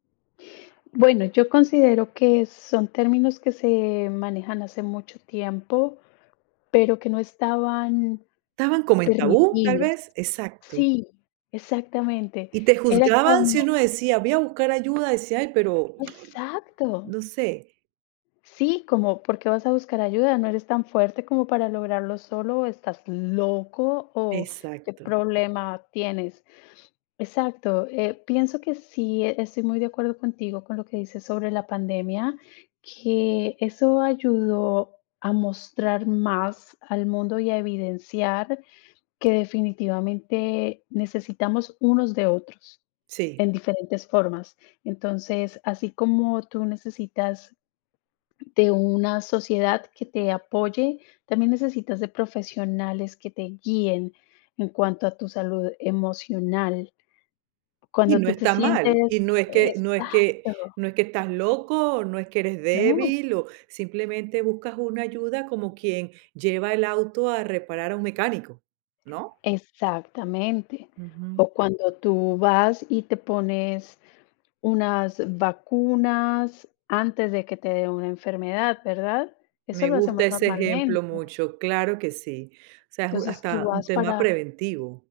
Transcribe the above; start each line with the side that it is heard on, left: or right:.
left: Bueno, yo considero que son términos que se manejan hace mucho tiempo, pero que no estaban
right: ¿Estaban como en tabú, tal
left: permitidos.
right: vez? Exacto.
left: Sí, exactamente.
right: Y te
left: Era
right: juzgaban, si
left: como
right: uno decía: "Voy a buscar ayuda", decía: "Ay, pero"
left: Exacto.
right: "no sé".
left: Sí, como, ¿por qué vas a buscar ayuda? ¿No eres tan fuerte como para lograrlo solo o estás loco o qué
right: Exacto.
left: problema tienes? Exacto, eh, pienso que sí, estoy muy de acuerdo contigo con lo que dices sobre la pandemia, que eso ayudó a mostrar más al mundo y a evidenciar que definitivamente necesitamos unos de otros
right: Sí.
left: en diferentes formas. Entonces, así como tú necesitas de una sociedad que te apoye, también necesitas de profesionales que te guíen en cuanto a tu salud emocional
right: Y
left: Cuando
right: no
left: tú te
right: está mal. Y
left: sientes.
right: no es
left: E
right: que no es que
left: exacto.
right: no es que estás loco, no es que eres
left: No.
right: débil, o simplemente buscas una ayuda, como quien lleva el auto a reparar a un mecánico, ¿no?
left: Exactamente.
right: Ujú.
left: O cuando tú vas y te pones unas vacunas antes de que te dé una enfermedad, ¿verdad? Eso
right: Me
left: lo
right: gusta
left: hacemos
right: ese
left: normalmente.
right: ejemplo mucho, claro que sí. O sea, ju
left: Entonces, tú
right: hasta un
left: vas
right: tema
left: para
right: preventivo.